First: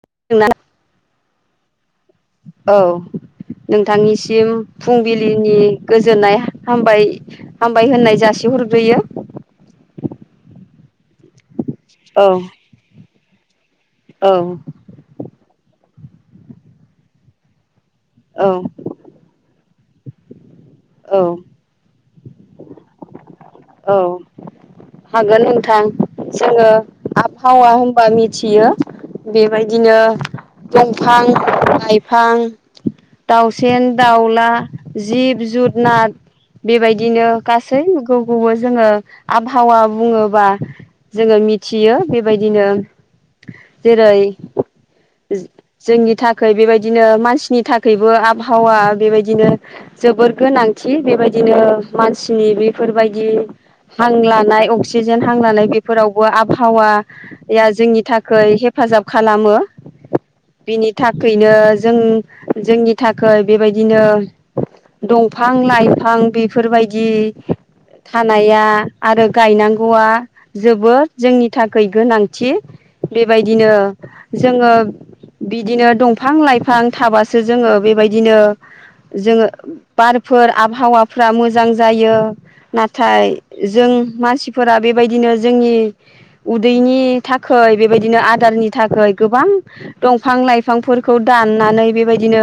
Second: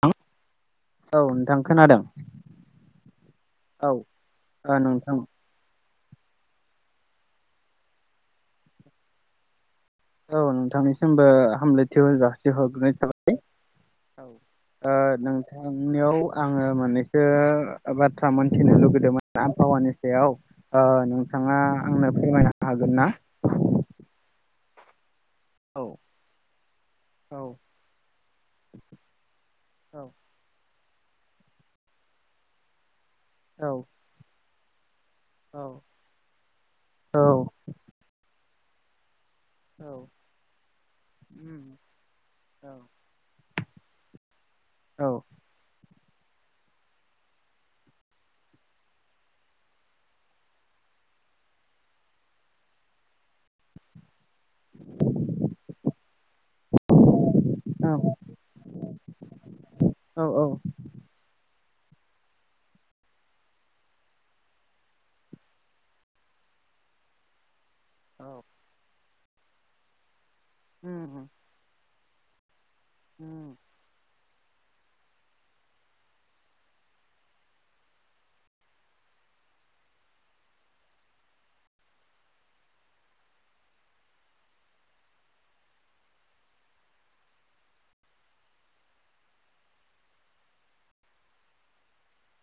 [unintelligible] औ नोंथां खोनादों। औ औ नोंथांनिसिम ओ नोंथां फुंबिलिनि गोजोननाय हामबाय-हामबाय होननाय जासि हरग्रोयो। औ नोंथांनिसिमबो हामलायथि औ जाासि हरग्रोनाय थाबा औ ओ नोंथांनियाव आङो मोननैसो बाथ्रा औ मोनथिनो लुगैदोंमोन आबहावानि सायाव ओ औ नोंथाङा आंनो फोरमायनो हागोन ना? औ हागोन औ नोंथां जोङो औ आबहावा होनबा मिथियो बेबायदिनो औ दंफां लाइफां, औ दाउसेन दाउला, जिब औ जुदनाद औ बेबायदिनो गासैगोखौबो जोङो आबहावा औ बुङोबा जोङो उम मिथियो बेबायदिनो औ जेरै औ जोंनि थाखै बेबायदिनो मानसिनि थाखैबो आबहावा बेबायदिनो जोबोर गोनां थि बेबायदिनो मानसिनि बेफोरबायदि हां लान नाय अक्सिजेन हांलानाय बेफोरावबो आबहावाया औ जोंनि थाखै हेफाजाब खालामो मो औ बिनि थाखैनो जों जोंनि थाखै बेबायदिनो दंफां लाइफां बेफोरबायदि औ थानाया आरो गायनांगौआ जोबोद उम जोंनि थाखाय गोनांथिं। उम बेबायदिनो जोङो बिदिनो दंफां लाइफां थाबासो जोङो बेबायदिनो जोङो बारफोर आबहावाफ्रा मोजां जायो। नाथाय जों मानसिफोरा बेबायदिनो जोंनि उदैनि थाखो बेबायदिनो आदारनि थाखै गोबां दंफां लाइफांफोरखौ दाननानै बेबायदिनो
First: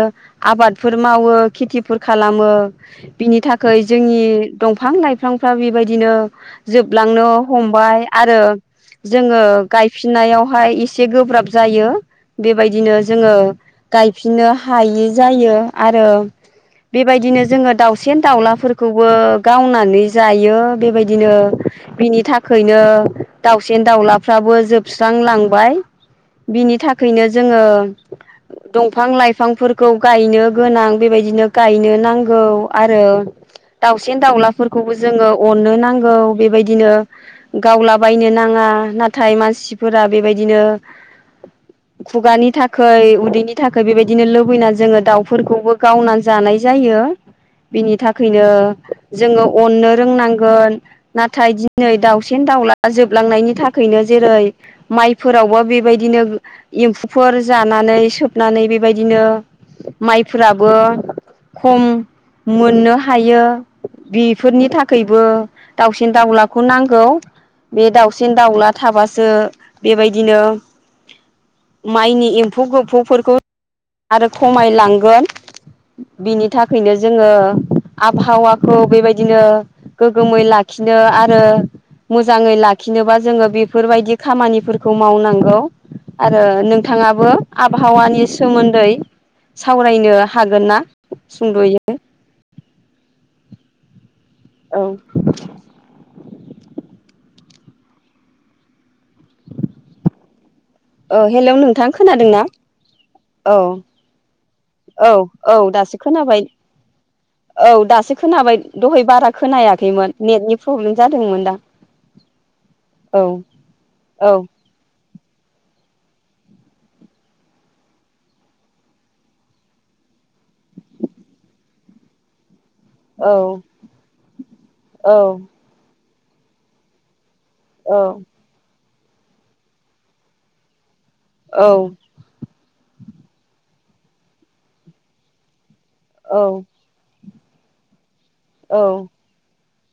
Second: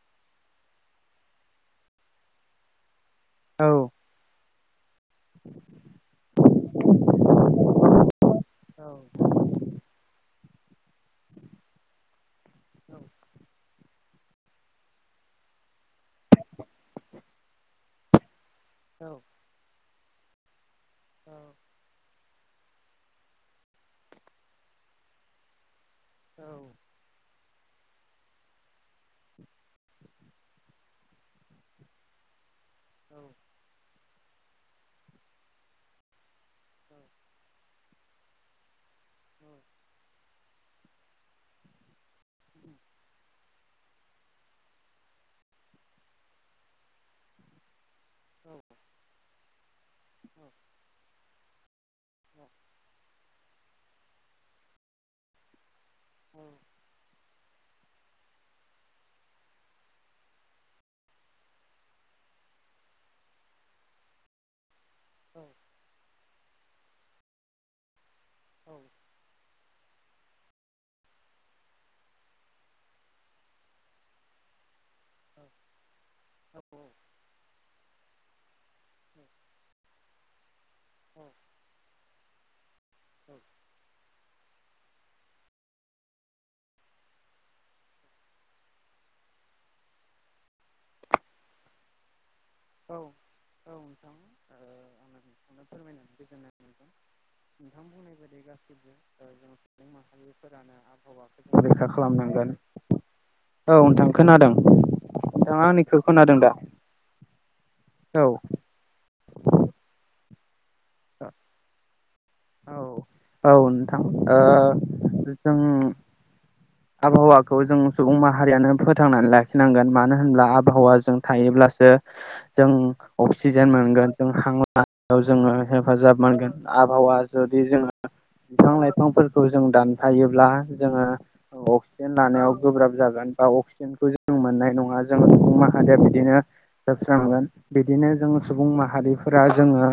आबादफोर मावो खेथिफोर खालामो बिनि औ थाखै जोंनि दंफां लाइ फांफ्रा बेबायदिनो जोबलांनो हमबाय आरो औ औ जोङो गायफिननायावहाय एसे गोब्राब जायो बेबायदिनो जोङो गायफिननो हायि जायो आरो बेबायदिनो जोङो दाउसेन दाउला फोरखौबो गावनानै जायो बेबायदिनो बिनि था खैनो दाउसेन दाउलाफ्राबो जोबस्रांलांबाय। बिनि थाखैनो जोङो दंफां लाइफांफोरखौ गायनो गोनां बेबायदिनो गायनो नांगौ आरो दाउसेन दाउलाफोरखौ खौबो जोङो अननो नांगौ बेबायदिनो गावलाबायनो नाङा ना थाय मानसिफोरा बेबायदिनो [inaudible] खुगानि थाखाय उदैनि थाखाय बेबायदिनो लुबैनानै जोङो दाउफोरखौबो गावना जानाय जायो। [unintelligible] बिनि थाखायनो औ जोङो अननो औ रोंनांगोन नाथाय दिनै दाउसेन दाउला जोबलांनायनि थाखायनो जेरै माइफोरावबो बेबायदि दिनो औ नोंथां एम्फौफोर जा नानै सोबनानै बेबायदिनो माइफोराबो। खम मोननो हायो बि फोरनि थाखायबो दाउसिन दाउलाखौ नांगौ बे दाउ सिन दाउला थाबासो बेबायदिनो माइनि एम्फौ गोफौफोरखौ आरो खमायलां। गोन बिनि ओ थाखायनो जोङो आबहावाखौ बेबाय दिनो गोगोमै लाखिनो आरो मोजाङै ला खिनोबा जोङो बेफोरबायदि खामानिफोर खौ मावनांगौ आरो नोंथाङाबो आबहावानि सोमोन्दै सावरायनो हागोन ना सुंद'यै औ औ नोंथां औ [unintelligible] नोंथां [unintelligible] फोरानो औ हेलौ आबहावाफोरखौ रैखा नोंथां खोनादोंना खालामनांगोन। औ नोंथां खोनादों औ औ नोंथाङा दासो आंनिखौ खोनादों खोनाबाय दा। औ दासो औ खोनाबाय दहाय बारा खोनायाखैमोन नेटनि प्रब्लेम जादोंमोन दा। औ औ नोंथां ओ जों आबहावाखौ जों सुबुं माहारियानो फोथांनानै लाखिनांगोन मानो होनब्ला आबहावा जों थायो। ब्लासो। जों औ अक्सिजेन मोनगोन जों हांलायाव औ जोङो हेफाजाब मोनगोन आबहावा जुदि जोङो औ बिफां लाइफांफोरखौ जों दानफायोब्ला जोङो अक्सिजेन लानायाव गोब्राब जागोन, बा अक्सिजेनखौ जों मोननाय नङा, जों मा [unintelligible] बिदिनो औ जोबस्रांगोन। बिदिनो जों सुबुं औ माहारिफोरा जोङो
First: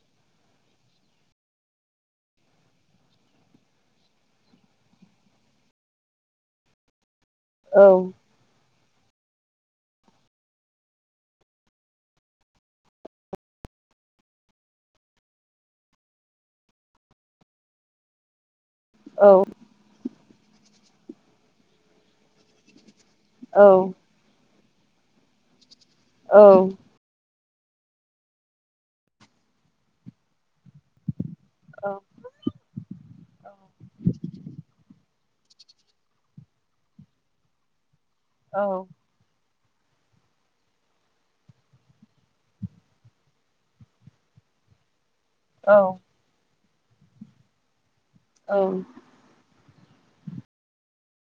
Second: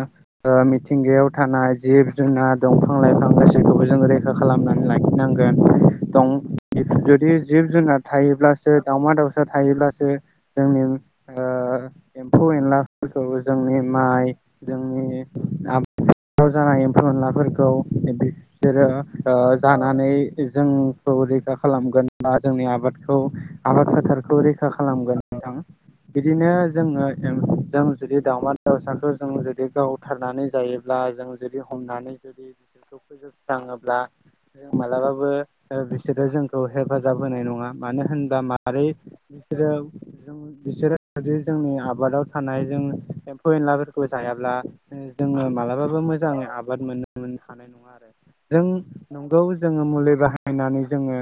ओ मिथिंगायाव थानाय जिब जोंना दंफां लाइफां गासैखौबो जों रैखा खालामनानै लाखिनांगोन। दं बेखौ जुदि जिब जुनार औ थायोब्ला [unintelligible] दावउमा दाउसा थायोब्लासो, जोंनि ओ एम्फौ एनलाफोरखौ जों नि माइ, जोंनि [unintelligible] खनलाफोरखौ बिसोरो औ ओ जानानै जोंखौ रैखा खालामगोन बा जोंनि आबादखौ आबाद फोथारखौ रै खा खालामगोन नोंथां। बिदिनो जोङो जों जुदि दाउमा दाउसाखौ जों जुदि गावथारनानै जायोब्ला, जों जु हमनानै जुदि बिसोरखौ फोजोब थाङोब्ला, जों मालाबाबो बिसोरो जोंखौ हेफाजाब होनाय नङा। मानो होनबा मारै औ बिसोरो बिसोरो जदि जोंनि आबादाव थानाय जों एम्फौ एनलाफोरखौ जायाब्ला जोङो औ मालाबाबो मोजाङै आबाद मोननो हानाय नङा आरो। जों औ नंगौ जोङो मुलि बाहायनानै जोङो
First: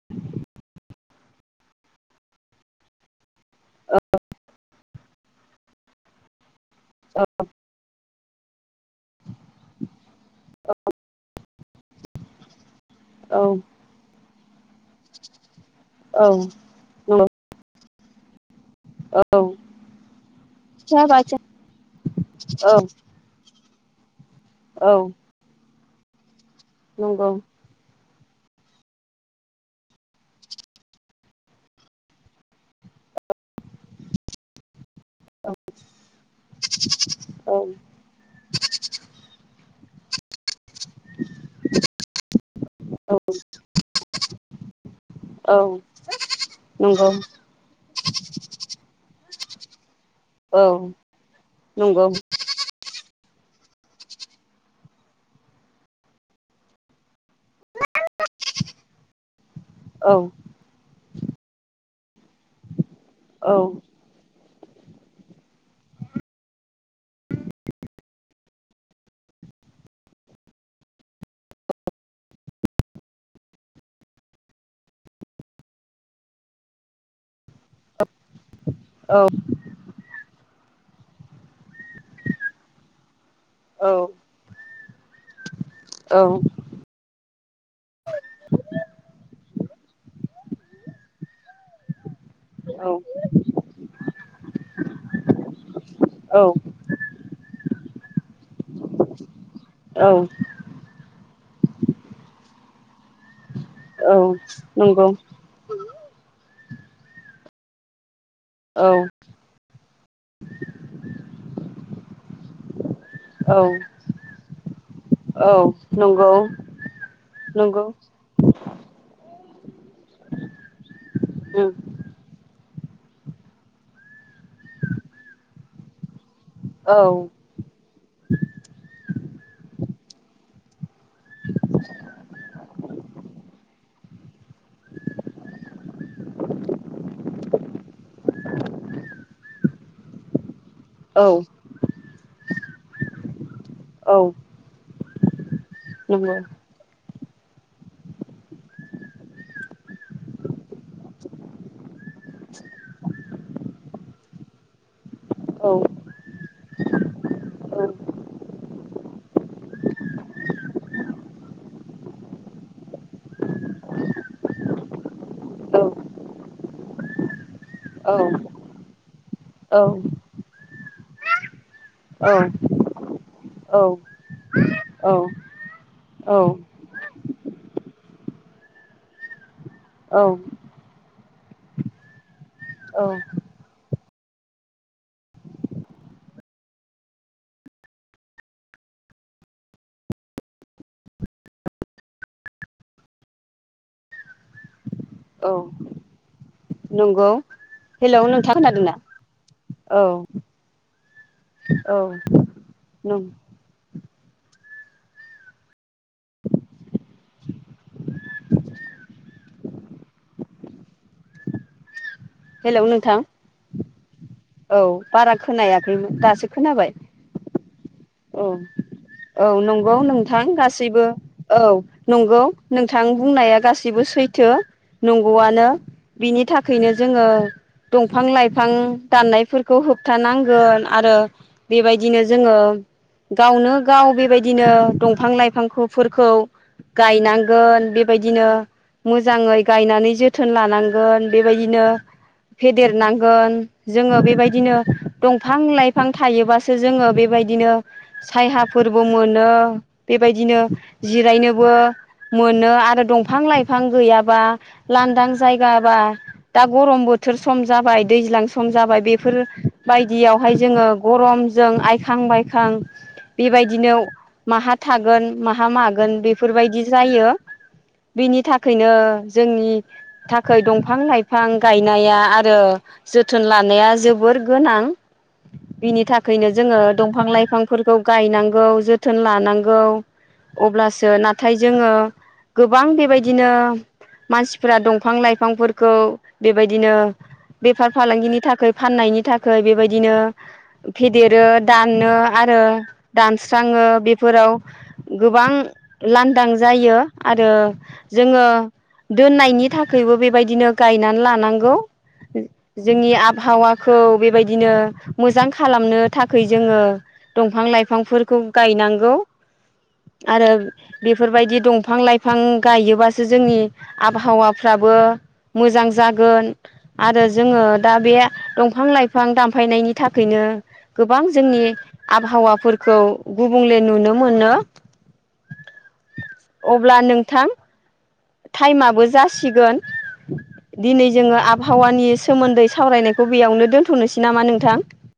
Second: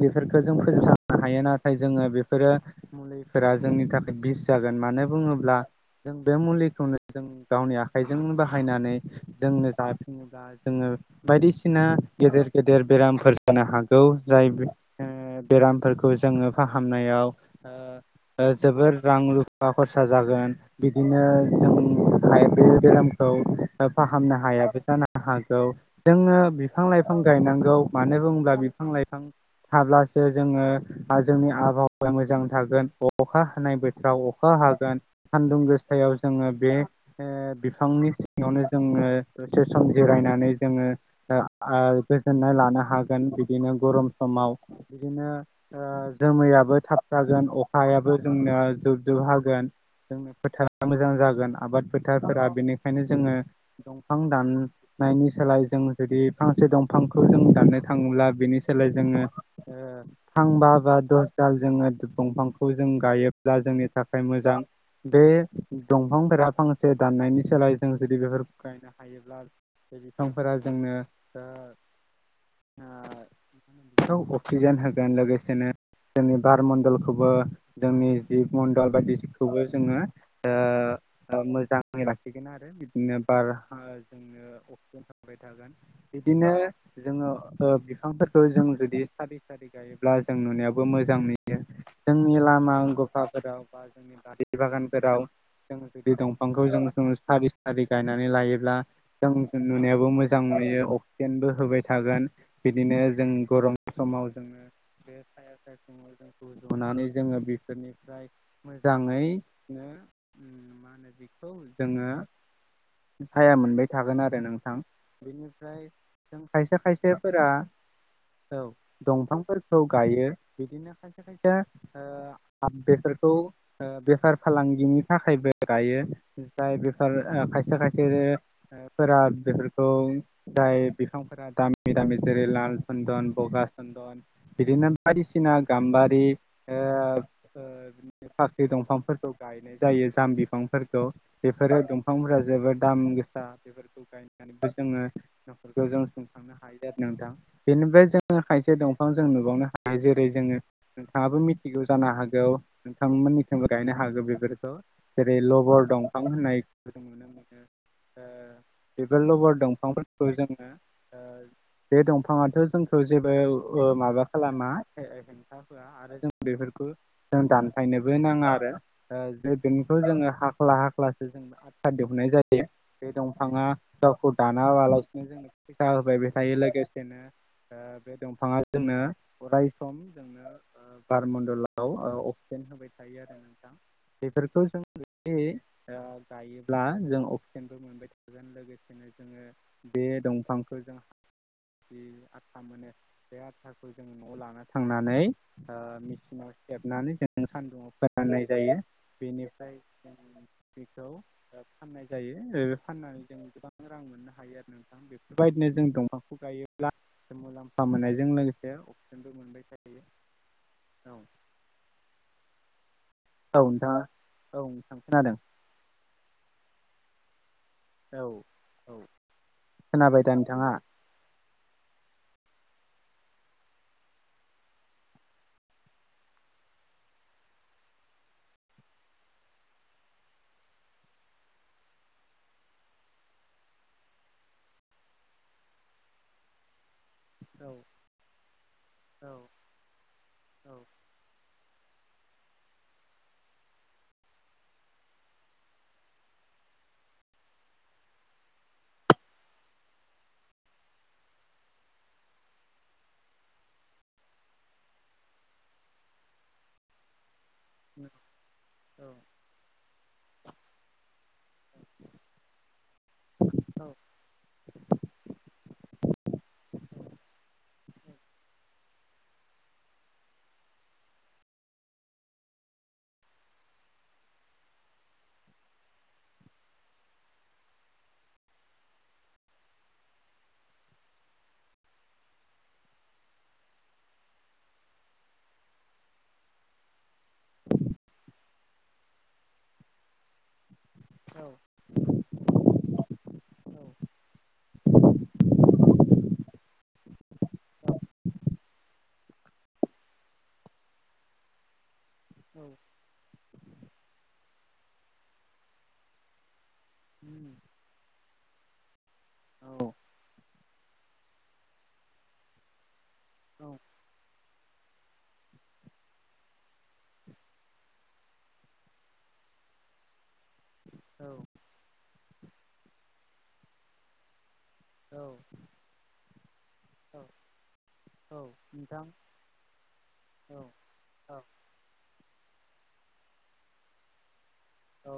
बेफोरखौ जों फोजोबस्रांनो हायो नाथाय जोङो बेफोरो मुलि फोरा जोंनि थाखाय बिस जागोन। मानो बुङोब्ला जों बे मुलिखौनो जों गावनि आखाइ जों बाहायनानै जोंनो जाफिनोब्ला, जोङो बायदिसिना गेदेर गेदेर बेरामफोर जानो हागौ। जाय बे ओ बेरामफोरखौ जोङो फाहामनायाव औ नंगौ ओ जोबोर रां औ रुफा खरसा जागोन। फिसा बिदिनो बाथि जों औ [unintelligible] बेराम खौ फाहामनो हायाबो औ जानो हागौ जोङो बिफां लाइफां नंगौ गायनांगौ। मानो बुंब्ला बिफां लाइफां थाब्लासो जोङो जोंनि आबहावाया मोजां थागोन। अखा हानाय बोथोराव अखा हागोन, सान्दुं गोसायाव जोङो बे ओ औ बिफांनि सिङावनो जोङो दसे सम जिरायनानै जोङो ओ गोजोननाय लानो औ हागोन, बिदिनो गरम समाव बिदिनो औ ओ जोमैयाबो थाब नंगौ थागोन, अखायाबो जोंना जोबजोब हागोन जोंनि औ फोथारा मोजां जागोन, आबाद नंगौ फोथारफोरा, बेनि जोङो दंफां दाननायनि सोलाय जों जुदि फांसे दंफां खौ जों दाननो थाङोब्ला, बेनि सोलाय जोङो ओ औ फांबा बा दस दाल जोङो दंफांखौ जों औ गायोब्ला जोंनि थाखाय मोजां। बे दंफांफोरा फांसे दाननायनि सोलाय जों जुदि बेफोर गायनो हायोब्ला बे बिफांफोरा जोंनो ओ ओ बेखौ अक्सिजेन होगोन लोगोसेनो जोंनि बार मणडलखौबो जोंनि जिब मणडल औ बायदिखौबो जोङो ओ मोजाङै लाखिगोन आरो। बिदिनो बार जोंनो अक्सिजेन [unintelligible] थागोन, औ बिदिनो जोङो बिफांफोरखौ जों जुदि सारि सारि गायोब्ला जों नुनायाबो मोजां नुयो जोंनि लामा औ गफाफोराव बा जोंनि बारि बागानफोराव जोङो जुदि दंफांखौ औ जों सारि सारि गायनानै लायोब्ला जों नुनायाबो औ मोजां नुयो, अक्सिजेनबो होबाय थागोन, बिदिनो जों गरम समाव जोङो नंगौ बे साया सायखुङाव जोंखौ रुनानै जोङो बेफोरनिफ्राय औ मोजाङैनो [unintelligible] मा होनो बिखौ जोङो साया मोनबाय थागोन आरो नोंथां‌ औ बेनिफ्राय नंगौ जों खायसे खायसेफोरा, नंगौ [unintelligible] दंफांफोर खौ गायो बिदिनो खायसे खायसे उम [unintelligible] बेफोरखौ बेफार फालांगिनि थाखायबो गायो जाय औ बेफार फोरो फोरा बेफोरखौ जाय बिफांफोरा दामि दामि जेरै लाल सन्दन बगा सन्दन बिदिनो बायदिसिना गाम्बारि ओ ओ फाख्रि दंफां गायनाय जायो जाम बिफां फोरखौ बेफोरो दंफांफोरा जोबोद दाम गोसा बेफोरखौ औ गायनानैबो जोङो फोरखौ जों नंगौ सोंखांनो हायो आरो नोंथां। बेनिफ्राय जोङो खायसे दंफां जों नुबावनो हायो जेरै जोङो नोंथाङाबो मिथिगौ जानो हागौ नोंथांमोननिथिंबो गायनो हागौ बेफोरखौ जेरै औ औ लबर औ दंफां होननायखौ नुनो मोनो। ओ बेफोर लबर दंफांफोरखौ जोङो ओ बे दंफाङाथ' जोंखौ जेबो माबा खालामा हेंथा होआ आरो जों बेफोरखौ जों दान बायनोबो नाङा आरो बेनिखौ जोङो हाख्ला हाख्लासो जों [unintelligible] दिहुननाय जायो। बे दंफाङा गावखौ औ दानाबालासिनो जों [unintelligible] होबाय बे औ औ थायो लोगोसे बे दंफाङा जोंनो अराय सम औ जोंनो बारमणडलाव अक्सिजेन होबाय औ थायो आरो नोंथां। बेफोरखौ जोंदि गायोब्ला जों ससेनबो मोनबाय थागोन लोगोसेनो जोङो बे दंफांखौ जों जि आथा मोनो बे आथाखौ जों न'आव लाना थांनानै औ ओ मेचिनाव हेबनानै नंगौ जों सान्दुंआव हेलौ फोराननाय नोंथां जायो खोनादोंना बेनिफ्राय औ जों बेखौ औ फाननाय जायो बे फाननानै जोङो गोबां रां मोननो हायो आरो। नोंथां बेफोरबायदिनो जों दंफांखौ गायोब्ला मुलाम्फा मोननायजों लोगोसे अक्सिजेनबो मोन औ हेल' नोंथां औ नोंथांआ औ बारा खोनायाखैमोन दासो खोनाबाय। औ औ नंगौ खोनाबाय दा नोंथां नोंथाङा औ गासैबो। औ नंगौ नोंथां बुंनाया गासिबो सैथो। नंगौआनो बिनि थाखैनो जोङो। दंफां लाइफां दाननायफोरखौ होबथानांगोन आरो बेबायदिनो जोङो। गावनो गाव बेबायदिनो दंफां लाइफांफोरखौ। औ गायनांगोन बेबायदिनो औ मोजाङै गायनानै जोथोन लानांगोन बेबायदि नो। फेदेरनांगोन जोङो बेबायदिनो दंफां लाइफां थायोबासो जोङो बेबायदिनो। सायहाफोरबो मोनो बेबायदिनो जिरायनोबो मोनो। आरो दंफां लाइफां गैयाबा लांदां जायगाबा दा गरम बोथोर सम जाबाय दैज्लां सम जाबाय बेफोरबायदियावहाय जोङो गरमजों आइखांबाय खां बेबायदिनोव औ माहा थागोन माहा मागोन बे बेफोरबायदि जायो। बिनि थाखैनो जोंनि थाखाय दंफां लाइफां गायनाया आरो जोथोन लानाया जोबोर गोनां बिनि थाखैनो जोङो दंफां लाइफां बिफांफोरखौ गायनांगौ जोथोन लानांगौ। अब्लासो नाथाय जोङो गोबां बेबायदिनो। मानसिफोरा दंफां लाइफांफोरखौ बेबायदिनो। बेफार फालांगिनि थाखाय फाननायनि थाखाय बेबायदिनो फेदेरो दानो। आरो दानस्राङो बेफोराव गोबां लांदां जायो आरो। जोङो दोननायनि थाखायबो बेबायदिनो गायनानै लानांगौ। जोंनि आबहावा खौ बेबायदिनो मोजां खालामनो थाखाय जोङो दंफां लाइफांफोर खौ गायनांगौ। औ आरो बेफोरबायदि दंफां लाइफां गायोबासो जोंनि औ आबहावा फ्राबो मोजां जागोन आरो जोङो दा बे दंफां लाइफां दानफाय फायनायनि थाखायनो गोबां औ जोंनि वाफोरखौ गुबुंले नुनो मोनो। औ अब्ला नोंथां औ टाइमाबो नोंथां जासिगोन औ दिनै औ जोङो आबहावानि सोमोन्दै साव सावरायनायखौ बेयावनो दोनथ'नोसै नामा नोंथां। औ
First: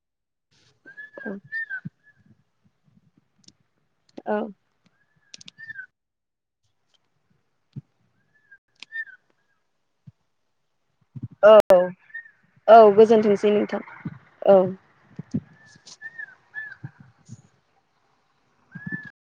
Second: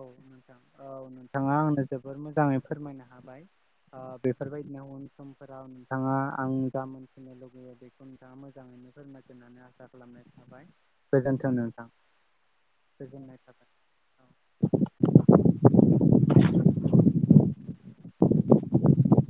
औ नोंथाङा आंनो जोबोर मोजाङै फोरमायनो हाबाय। ओ औ बेफोरबायदि उन समफोराव नोंथाङा आं जा मोन्थिनो लुुबैयो बेखौ नोंथाङा मोजाङैनो फोरोंमायगोन होननानै आसा खालामनाय थाबाय। गोजोन्थों औ नोंथां औ गोजोननाय गोजोनथोंसै थाबाय नोंथां औ। [unintelligible]